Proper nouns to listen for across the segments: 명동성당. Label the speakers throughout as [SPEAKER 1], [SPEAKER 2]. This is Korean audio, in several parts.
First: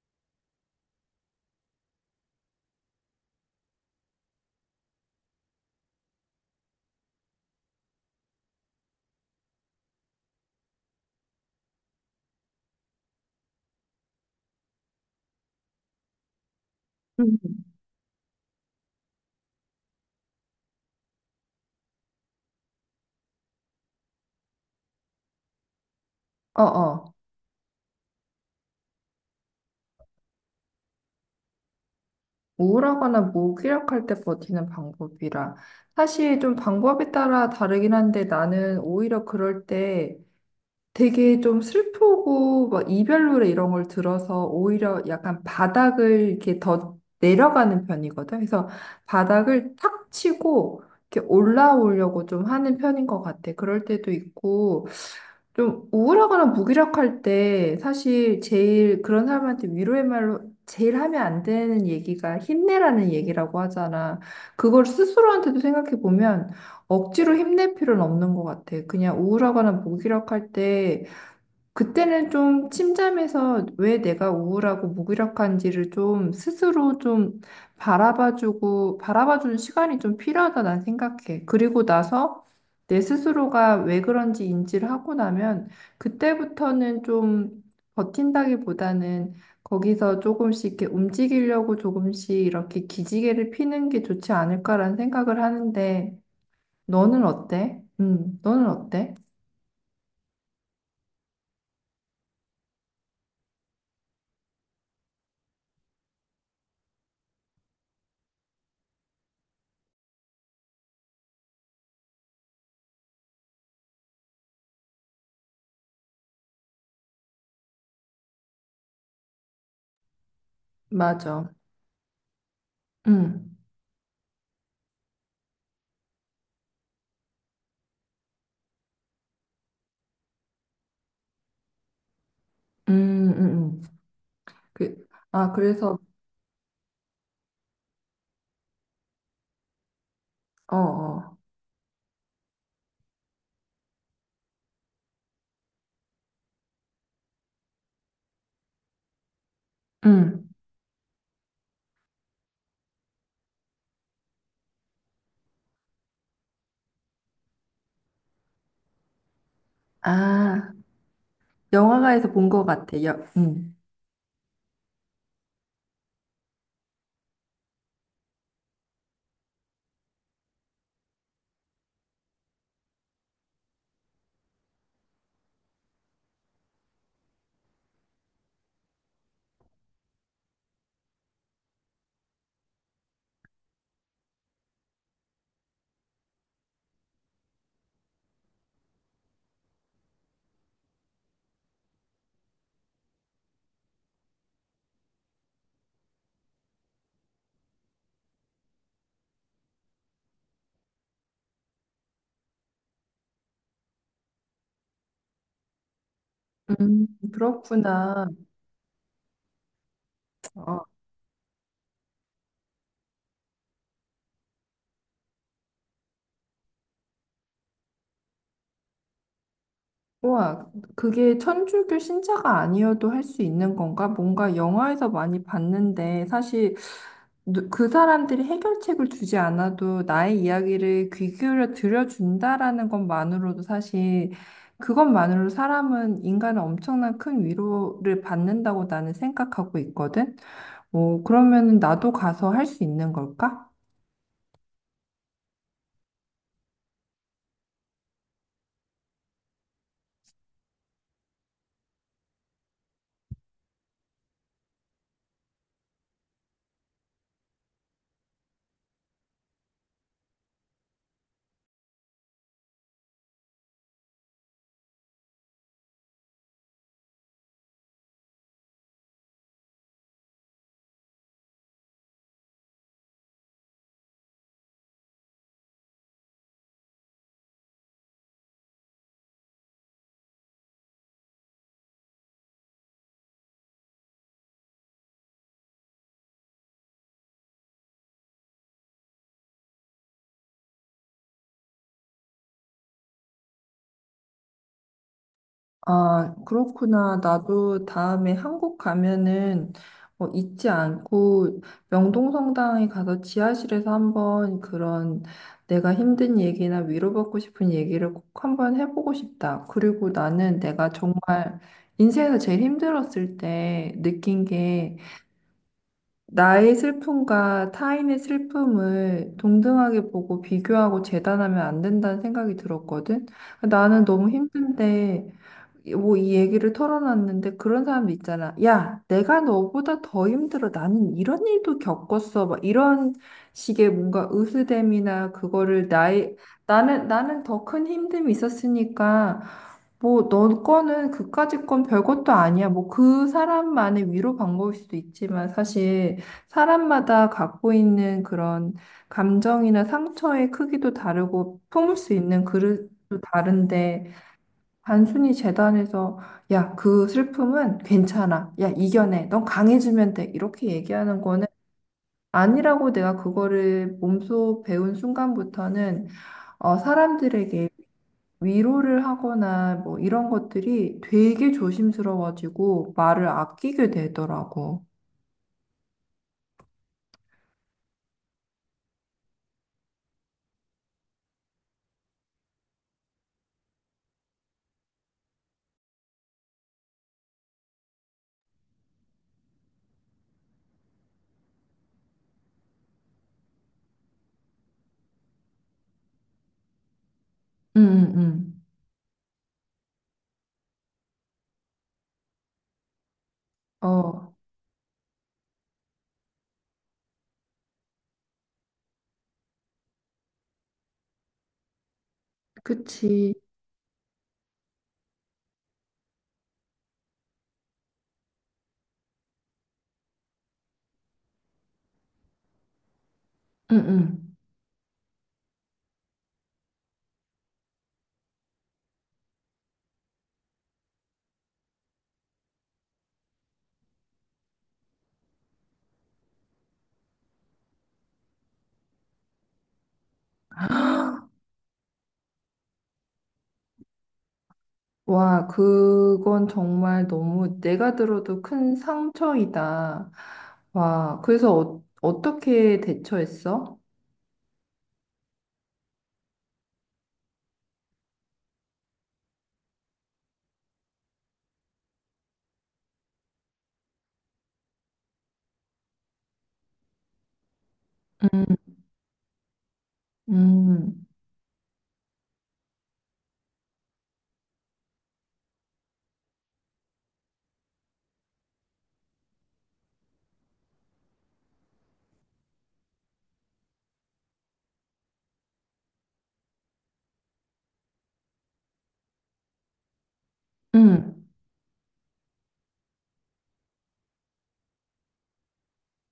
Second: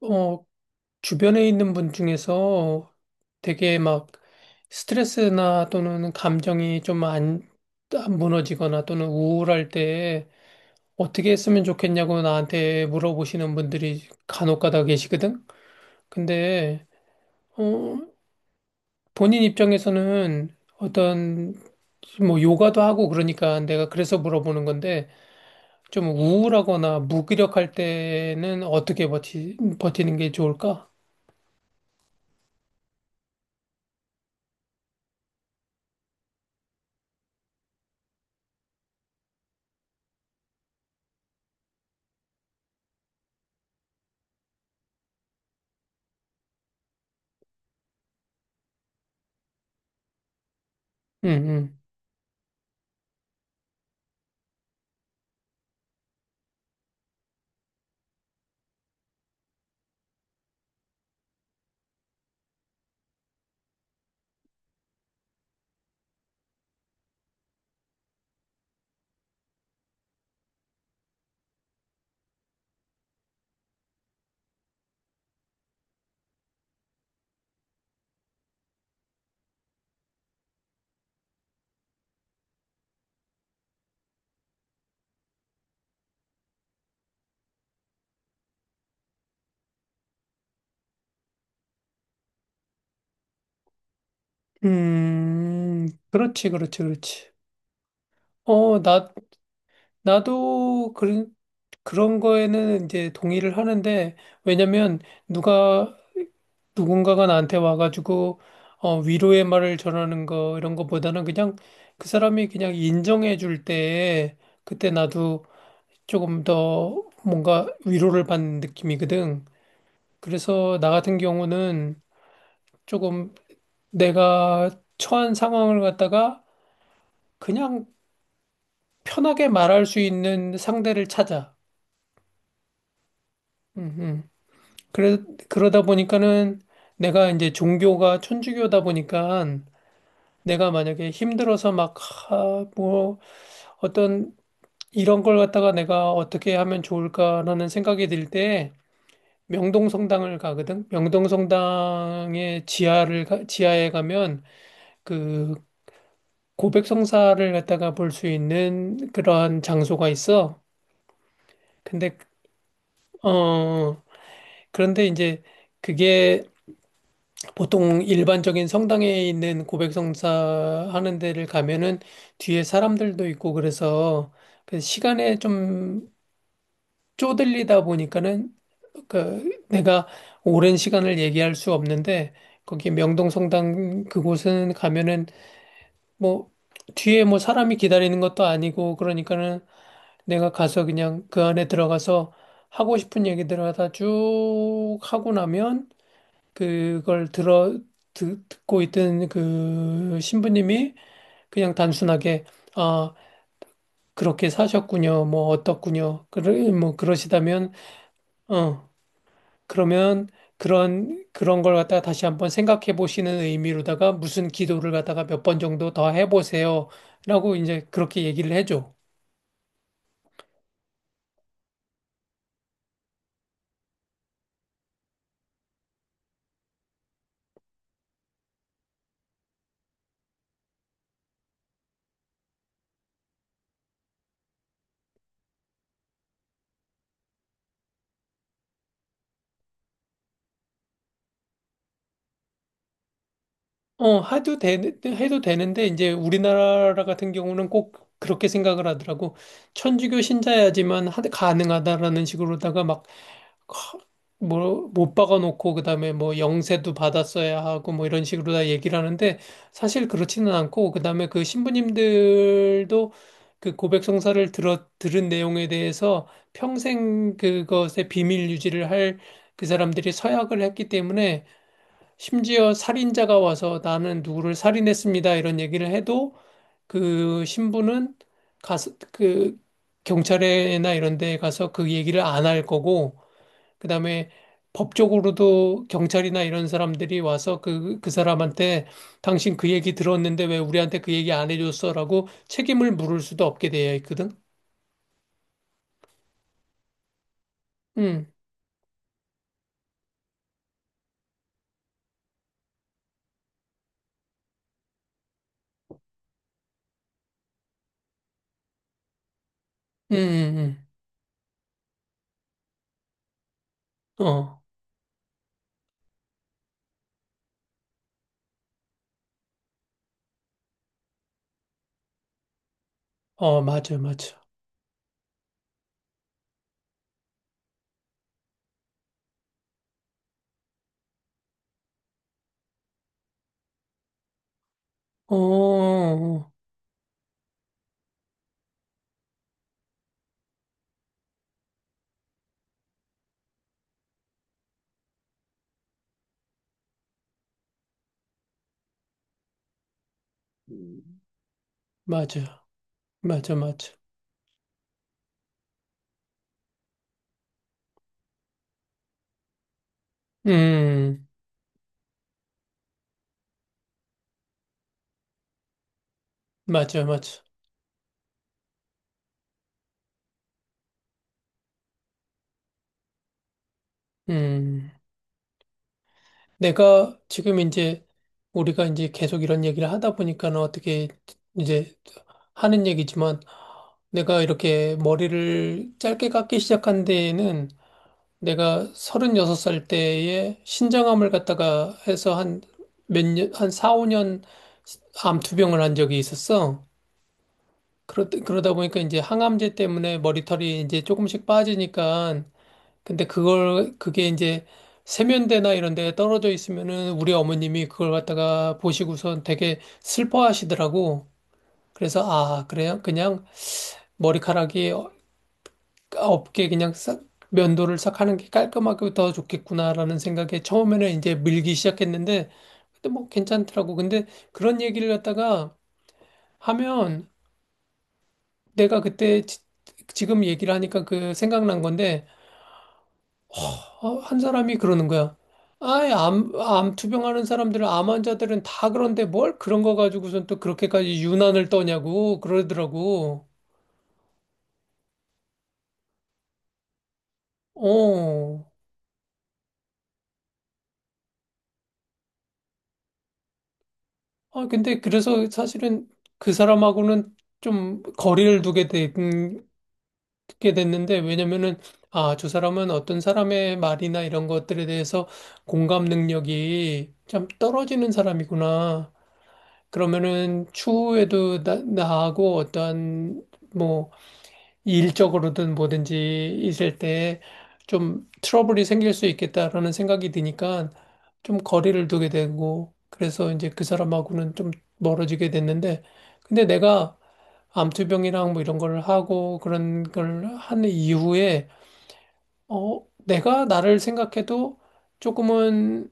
[SPEAKER 1] 어, 주변에 있는 분 중에서 되게 막 스트레스나 또는 감정이 좀 안 무너지거나 또는 우울할 때 어떻게 했으면 좋겠냐고 나한테 물어보시는 분들이 간혹 가다 계시거든? 근데,
[SPEAKER 2] 음.
[SPEAKER 1] 어, 본인 입장에서는 어떤 뭐 요가도 하고 그러니까 내가 그래서 물어보는 건데 좀 우울하거나
[SPEAKER 2] 어어.
[SPEAKER 1] 무기력할 때는 어떻게 버티는 게 좋을까?
[SPEAKER 2] 우울하거나 무기력할 때 버티는 방법이라. 사실 좀 방법에 따라 다르긴 한데 나는 오히려 그럴 때 되게 좀 슬프고 막 이별 노래 이런 걸 들어서 오히려 약간 바닥을 이렇게 더 내려가는 편이거든. 그래서 바닥을 탁 치고 이렇게
[SPEAKER 1] 응, 응.
[SPEAKER 2] 올라오려고 좀 하는 편인 것 같아. 그럴 때도 있고. 좀 우울하거나 무기력할 때 사실 제일 그런 사람한테 위로의 말로 제일 하면 안 되는 얘기가 힘내라는 얘기라고 하잖아. 그걸 스스로한테도 생각해 보면 억지로 힘낼 필요는 없는 것 같아. 그냥 우울하거나 무기력할 때 그때는 좀 침잠해서 왜 내가 우울하고 무기력한지를 좀 스스로 좀 바라봐주고, 바라봐주는 시간이 좀 필요하다 난 생각해. 그리고 나서 내 스스로가 왜 그런지 인지를 하고 나면 그때부터는 좀 버틴다기보다는 거기서 조금씩 이렇게 움직이려고 조금씩 이렇게 기지개를 피는 게 좋지 않을까라는 생각을 하는데,
[SPEAKER 1] 그렇지, 그렇지,
[SPEAKER 2] 너는
[SPEAKER 1] 그렇지.
[SPEAKER 2] 어때? 너는
[SPEAKER 1] 어, 나,
[SPEAKER 2] 어때?
[SPEAKER 1] 나도 그런 거에는 이제 동의를 하는데, 왜냐면 누가, 누군가가 나한테 와가지고, 위로의 말을 전하는 거, 이런 거보다는 그냥 그 사람이 그냥 인정해 줄 때, 그때 나도 조금 더 뭔가 위로를 받는 느낌이거든. 그래서 나 같은
[SPEAKER 2] 맞아.
[SPEAKER 1] 경우는 조금
[SPEAKER 2] 음.
[SPEAKER 1] 내가 처한 상황을 갖다가 그냥 편하게 말할 수 있는 상대를 찾아.
[SPEAKER 2] 음, 음,
[SPEAKER 1] 음,
[SPEAKER 2] 음.
[SPEAKER 1] 음.
[SPEAKER 2] 그,
[SPEAKER 1] 그래,
[SPEAKER 2] 아,
[SPEAKER 1] 그러다
[SPEAKER 2] 그래서,
[SPEAKER 1] 보니까는 내가 이제 종교가 천주교다 보니까 내가
[SPEAKER 2] 어,
[SPEAKER 1] 만약에
[SPEAKER 2] 어.
[SPEAKER 1] 힘들어서 막, 아, 뭐, 어떤 이런 걸 갖다가 내가 어떻게 하면 좋을까라는 생각이 들 때 명동성당을
[SPEAKER 2] 음.
[SPEAKER 1] 가거든. 명동성당의 지하를, 지하에 가면 그 고백성사를 갖다가 볼 수 있는 그러한 장소가 있어.
[SPEAKER 2] 아,
[SPEAKER 1] 근데,
[SPEAKER 2] 영화관에서 본 것 같아. 음.
[SPEAKER 1] 어, 그런데 이제 그게 보통 일반적인 성당에 있는 고백성사 하는 데를 가면은 뒤에 사람들도 있고 그래서 그 시간에 좀 쪼들리다 보니까는 그 내가 오랜 시간을 얘기할 수 없는데 거기 명동성당 그곳은 가면은 뭐 뒤에 뭐 사람이 기다리는 것도 아니고 그러니까는 내가 가서 그냥 그 안에 들어가서 하고 싶은 얘기들 하다 쭉 하고 나면 그걸 듣고 있던 그 신부님이 그냥 단순하게 아 그렇게 사셨군요 뭐 어떻군요 그러 뭐 그러시다면
[SPEAKER 2] 그렇구나.
[SPEAKER 1] 어 그러면
[SPEAKER 2] 어,
[SPEAKER 1] 그런 그런 걸 갖다가 다시 한번 생각해 보시는 의미로다가 무슨 기도를 갖다가 몇 번 정도 더 해보세요라고 이제 그렇게 얘기를 해줘.
[SPEAKER 2] 우와, 그게 천주교 신자가 아니어도 할 수 있는 건가? 뭔가 영화에서 많이 봤는데, 사실 그 사람들이 해결책을 주지 않아도 나의 이야기를 귀 기울여 들어준다라는 것만으로도 사실 그것만으로 사람은 인간은 엄청난 큰 위로를 받는다고 나는 생각하고 있거든. 어, 그러면은 나도 가서 할 수 있는 걸까?
[SPEAKER 1] 어, 해도 되는데, 이제 우리나라 같은 경우는 꼭 그렇게 생각을 하더라고. 천주교 신자야지만 가능하다라는 식으로다가 막 뭐, 못 박아놓고, 그 다음에 뭐, 영세도 받았어야 하고, 뭐, 이런 식으로 다 얘기를 하는데, 사실 그렇지는 않고, 그 다음에 그 신부님들도 그 고백 성사를 들은 내용에 대해서 평생 그것의 비밀 유지를 할 그 사람들이 서약을 했기 때문에, 심지어 살인자가 와서 나는 누구를 살인했습니다, 이런 얘기를 해도, 그 신부는 가서, 그 경찰에나 이런 데 가서 그 얘기를 안 할 거고, 그다음에 법적으로도 경찰이나 이런 사람들이 와서 그, 그 사람한테 당신 그 얘기 들었는데 왜 우리한테 그 얘기 안 해줬어라고 책임을 물을 수도 없게 되어 있거든.
[SPEAKER 2] 아, 그렇구나. 나도
[SPEAKER 1] 응,
[SPEAKER 2] 다음에 한국 가면은 어, 잊지 않고 명동성당에 가서 지하실에서 한번 그런 내가 힘든 얘기나 위로받고 싶은 얘기를 꼭 한번 해보고 싶다. 그리고
[SPEAKER 1] 응,
[SPEAKER 2] 나는
[SPEAKER 1] 응,
[SPEAKER 2] 내가 정말 인생에서 제일 힘들었을 때
[SPEAKER 1] 응.
[SPEAKER 2] 느낀
[SPEAKER 1] 어,
[SPEAKER 2] 게 나의 슬픔과 타인의 슬픔을 동등하게 보고 비교하고 재단하면 안 된다는 생각이 들었거든.
[SPEAKER 1] 어, 맞아,
[SPEAKER 2] 나는 너무
[SPEAKER 1] 맞아.
[SPEAKER 2] 힘든데 뭐 이 얘기를 털어놨는데 그런 사람 있잖아. 야, 내가 너보다 더 힘들어. 나는 이런 일도 겪었어. 막 이런 식의 뭔가 으스댐이나
[SPEAKER 1] 어,
[SPEAKER 2] 그거를 나의
[SPEAKER 1] 어,
[SPEAKER 2] 나는 더 큰 힘듦이 있었으니까 뭐 너 거는 그까짓 건 별것도 아니야. 뭐 그 사람만의 위로 방법일 수도 있지만 사실 사람마다 갖고 있는 그런 감정이나 상처의 크기도
[SPEAKER 1] 음.
[SPEAKER 2] 다르고 품을 수 있는
[SPEAKER 1] 맞아,
[SPEAKER 2] 그릇도
[SPEAKER 1] 맞아, 맞아.
[SPEAKER 2] 다른데 단순히 재단에서 야, 그 슬픔은 괜찮아. 야, 이겨내. 넌 강해지면 돼. 이렇게 얘기하는
[SPEAKER 1] 음,
[SPEAKER 2] 거는 아니라고 내가 그거를 몸소 배운 순간부터는 어,
[SPEAKER 1] 맞아, 맞아.
[SPEAKER 2] 사람들에게 위로를 하거나 뭐 이런 것들이 되게 조심스러워지고 말을 아끼게 되더라고.
[SPEAKER 1] 음. 내가 지금 이제 우리가 이제 계속 이런 얘기를 하다 보니까는 어떻게 이제 하는 얘기지만 내가 이렇게 머리를 짧게 깎기 시작한 데에는 내가 36살 때에 신장암을 갖다가 해서 한 몇 년, 한 4, 5년 암투병을 한 적이 있었어.
[SPEAKER 2] 응,
[SPEAKER 1] 그러,
[SPEAKER 2] 응,
[SPEAKER 1] 그러다 보니까 이제 항암제 때문에 머리털이 이제 조금씩 빠지니까 근데
[SPEAKER 2] 응.
[SPEAKER 1] 그걸 그게
[SPEAKER 2] 어,
[SPEAKER 1] 이제 세면대나 이런 데 떨어져 있으면은 우리 어머님이 그걸 갖다가 보시고선 되게 슬퍼하시더라고. 그래서 아, 그래요?
[SPEAKER 2] 그치.
[SPEAKER 1] 그냥 머리카락이 없게 그냥 싹 면도를 싹 하는 게 깔끔하고 더 좋겠구나라는 생각에 처음에는 이제 밀기 시작했는데 근데 뭐
[SPEAKER 2] 응,
[SPEAKER 1] 괜찮더라고.
[SPEAKER 2] 응.
[SPEAKER 1] 근데 그런 얘기를 갖다가 하면 내가 그때 지, 금 얘기를 하니까 그 생각난 건데 한 사람이 그러는 거야. 아이, 암 투병하는 사람들은 암 환자들은 다 그런데 뭘 그런 거 가지고선 또 그렇게까지 유난을 떠냐고 그러더라고.
[SPEAKER 2] 와, 그건 정말 너무 내가 들어도
[SPEAKER 1] 어.
[SPEAKER 2] 큰 상처이다. 와, 그래서 어, 어떻게 대처했어?
[SPEAKER 1] 아, 근데 그래서 사실은 그 사람하고는 좀 거리를 두게 게 됐는데 왜냐면은 아, 저 사람은 어떤 사람의 말이나 이런 것들에 대해서 공감 능력이 참 떨어지는 사람이구나. 그러면은
[SPEAKER 2] 음,
[SPEAKER 1] 추후에도 나하고 어떠한 뭐 일적으로든 뭐든지 있을 때 좀 트러블이 생길 수 있겠다라는 생각이 드니까 좀 거리를 두게 되고 그래서 이제 그 사람하고는 좀 멀어지게 됐는데 근데 내가 암투병이랑 뭐 이런 걸 하고 그런 걸 한
[SPEAKER 2] 음.
[SPEAKER 1] 이후에 어 내가 나를 생각해도 조금은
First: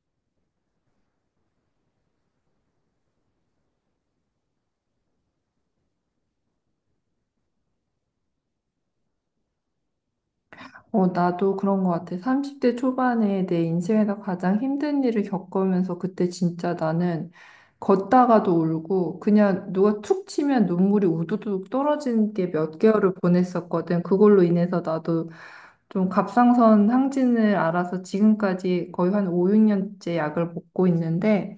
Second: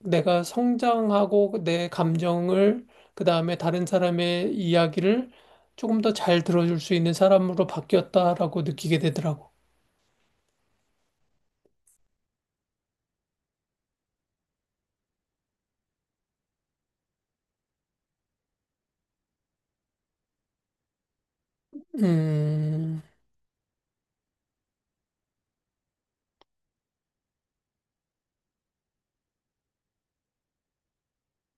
[SPEAKER 1] 내가 성장하고 내 감정을 그다음에 다른 사람의 이야기를 조금 더 잘 들어줄 수 있는 사람으로 바뀌었다라고 느끼게 되더라고.
[SPEAKER 2] 어, 나도 그런 것 같아. 30대 초반에 내 인생에서 가장 힘든 일을 겪으면서 그때 진짜 나는 걷다가도 울고 그냥 누가 툭 치면 눈물이 우두둑 떨어지는 게 몇
[SPEAKER 1] 음,
[SPEAKER 2] 개월을 보냈었거든. 그걸로 인해서 나도 좀 갑상선 항진을 알아서 지금까지 거의 한 5, 6년째 약을 먹고 있는데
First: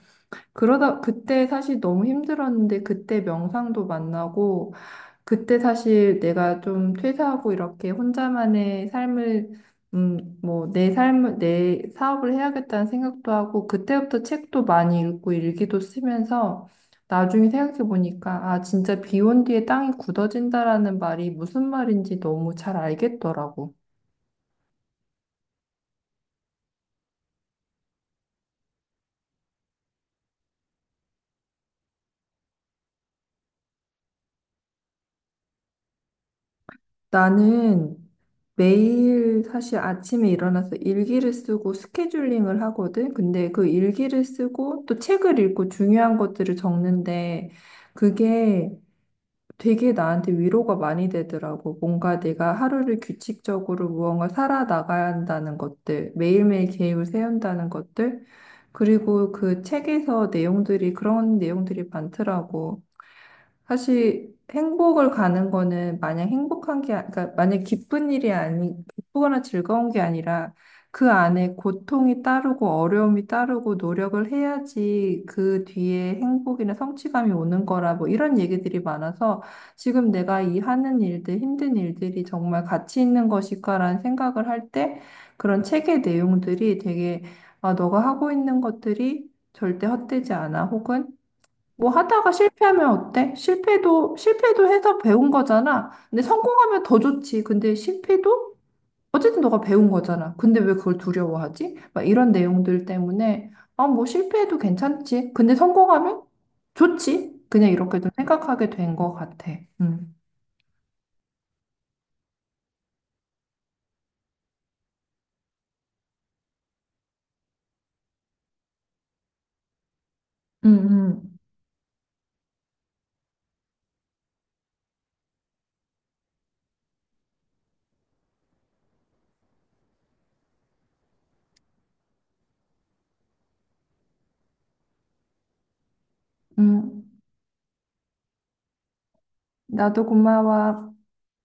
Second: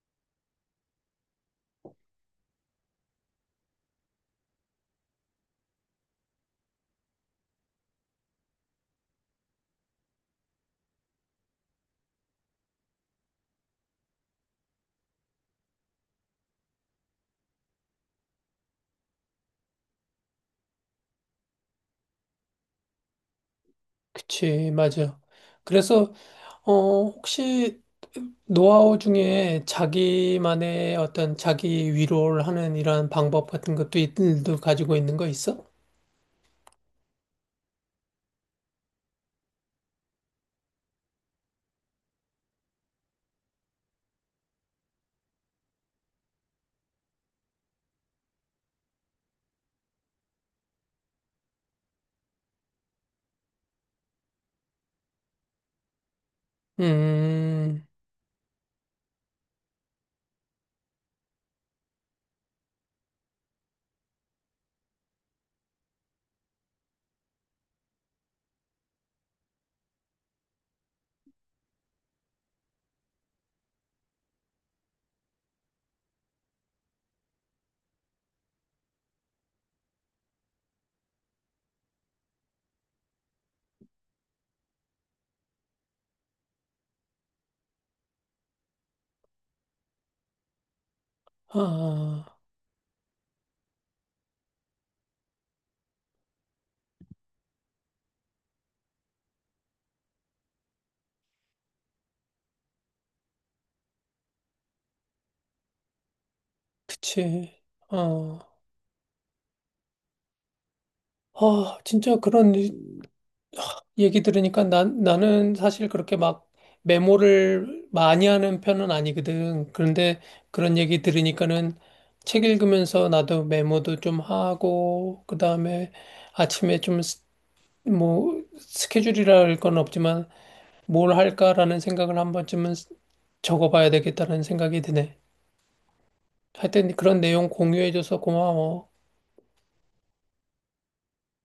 [SPEAKER 2] 그러다 그때 사실 너무 힘들었는데 그때 명상도 만나고 그때 사실 내가 좀 퇴사하고 이렇게 혼자만의 삶을 뭐, 내 삶을, 내 사업을 해야겠다는 생각도 하고, 그때부터 책도 많이 읽고 일기도 쓰면서, 나중에 생각해보니까, 아, 진짜 비온 뒤에 땅이 굳어진다라는 말이 무슨 말인지 너무 잘 알겠더라고.
[SPEAKER 1] 그치, 맞아. 그래서, 혹시 노하우 중에 자기만의 어떤 자기 위로를 하는 이런 방법 같은 것도 있들도 가지고 있는 거 있어?
[SPEAKER 2] 나는 매일 사실 아침에 일어나서 일기를 쓰고 스케줄링을 하거든. 근데 그 일기를 쓰고 또 책을 읽고 중요한 것들을 적는데 그게 되게 나한테 위로가 많이 되더라고. 뭔가 내가 하루를 규칙적으로 무언가 살아나가야 한다는 것들, 매일매일 계획을 세운다는
[SPEAKER 1] 음,
[SPEAKER 2] 것들, 그리고 그 책에서 내용들이 그런 내용들이 많더라고. 사실 행복을 가는 거는 마냥 행복한 게, 그러니까 만약 기쁜 일이 아니, 기쁘거나 즐거운 게 아니라 그 안에 고통이 따르고 어려움이 따르고 노력을 해야지 그 뒤에 행복이나 성취감이 오는 거라 뭐 이런 얘기들이 많아서 지금 내가 이 하는 일들, 힘든 일들이 정말 가치 있는 것일까라는 생각을 할 때 그런 책의 내용들이 되게 아, 너가 하고 있는 것들이 절대 헛되지 않아 혹은 뭐 하다가
[SPEAKER 1] 아,
[SPEAKER 2] 실패하면 어때? 실패도 해서 배운 거잖아. 근데 성공하면 더 좋지. 근데 실패도 어쨌든 너가 배운 거잖아. 근데 왜 그걸 두려워하지? 막 이런 내용들 때문에, 아, 뭐 실패해도 괜찮지. 근데 성공하면 좋지.
[SPEAKER 1] 그치.
[SPEAKER 2] 그냥 이렇게 좀
[SPEAKER 1] 어,
[SPEAKER 2] 생각하게 된 것 같아. 음.
[SPEAKER 1] 아, 진짜 그런 얘기 들으니까 나는 사실 그렇게 막 메모를 많이 하는 편은 아니거든. 그런데
[SPEAKER 2] 음,
[SPEAKER 1] 그런 얘기
[SPEAKER 2] 음.
[SPEAKER 1] 들으니까는 책 읽으면서 나도 메모도 좀 하고, 그 다음에 아침에 좀 뭐, 스케줄이라 할 건 없지만 뭘 할까라는 생각을 한 번쯤은 적어봐야 되겠다는 생각이 드네. 하여튼
[SPEAKER 2] 음.
[SPEAKER 1] 그런 내용 공유해줘서 고마워.
[SPEAKER 2] 나도 고마워.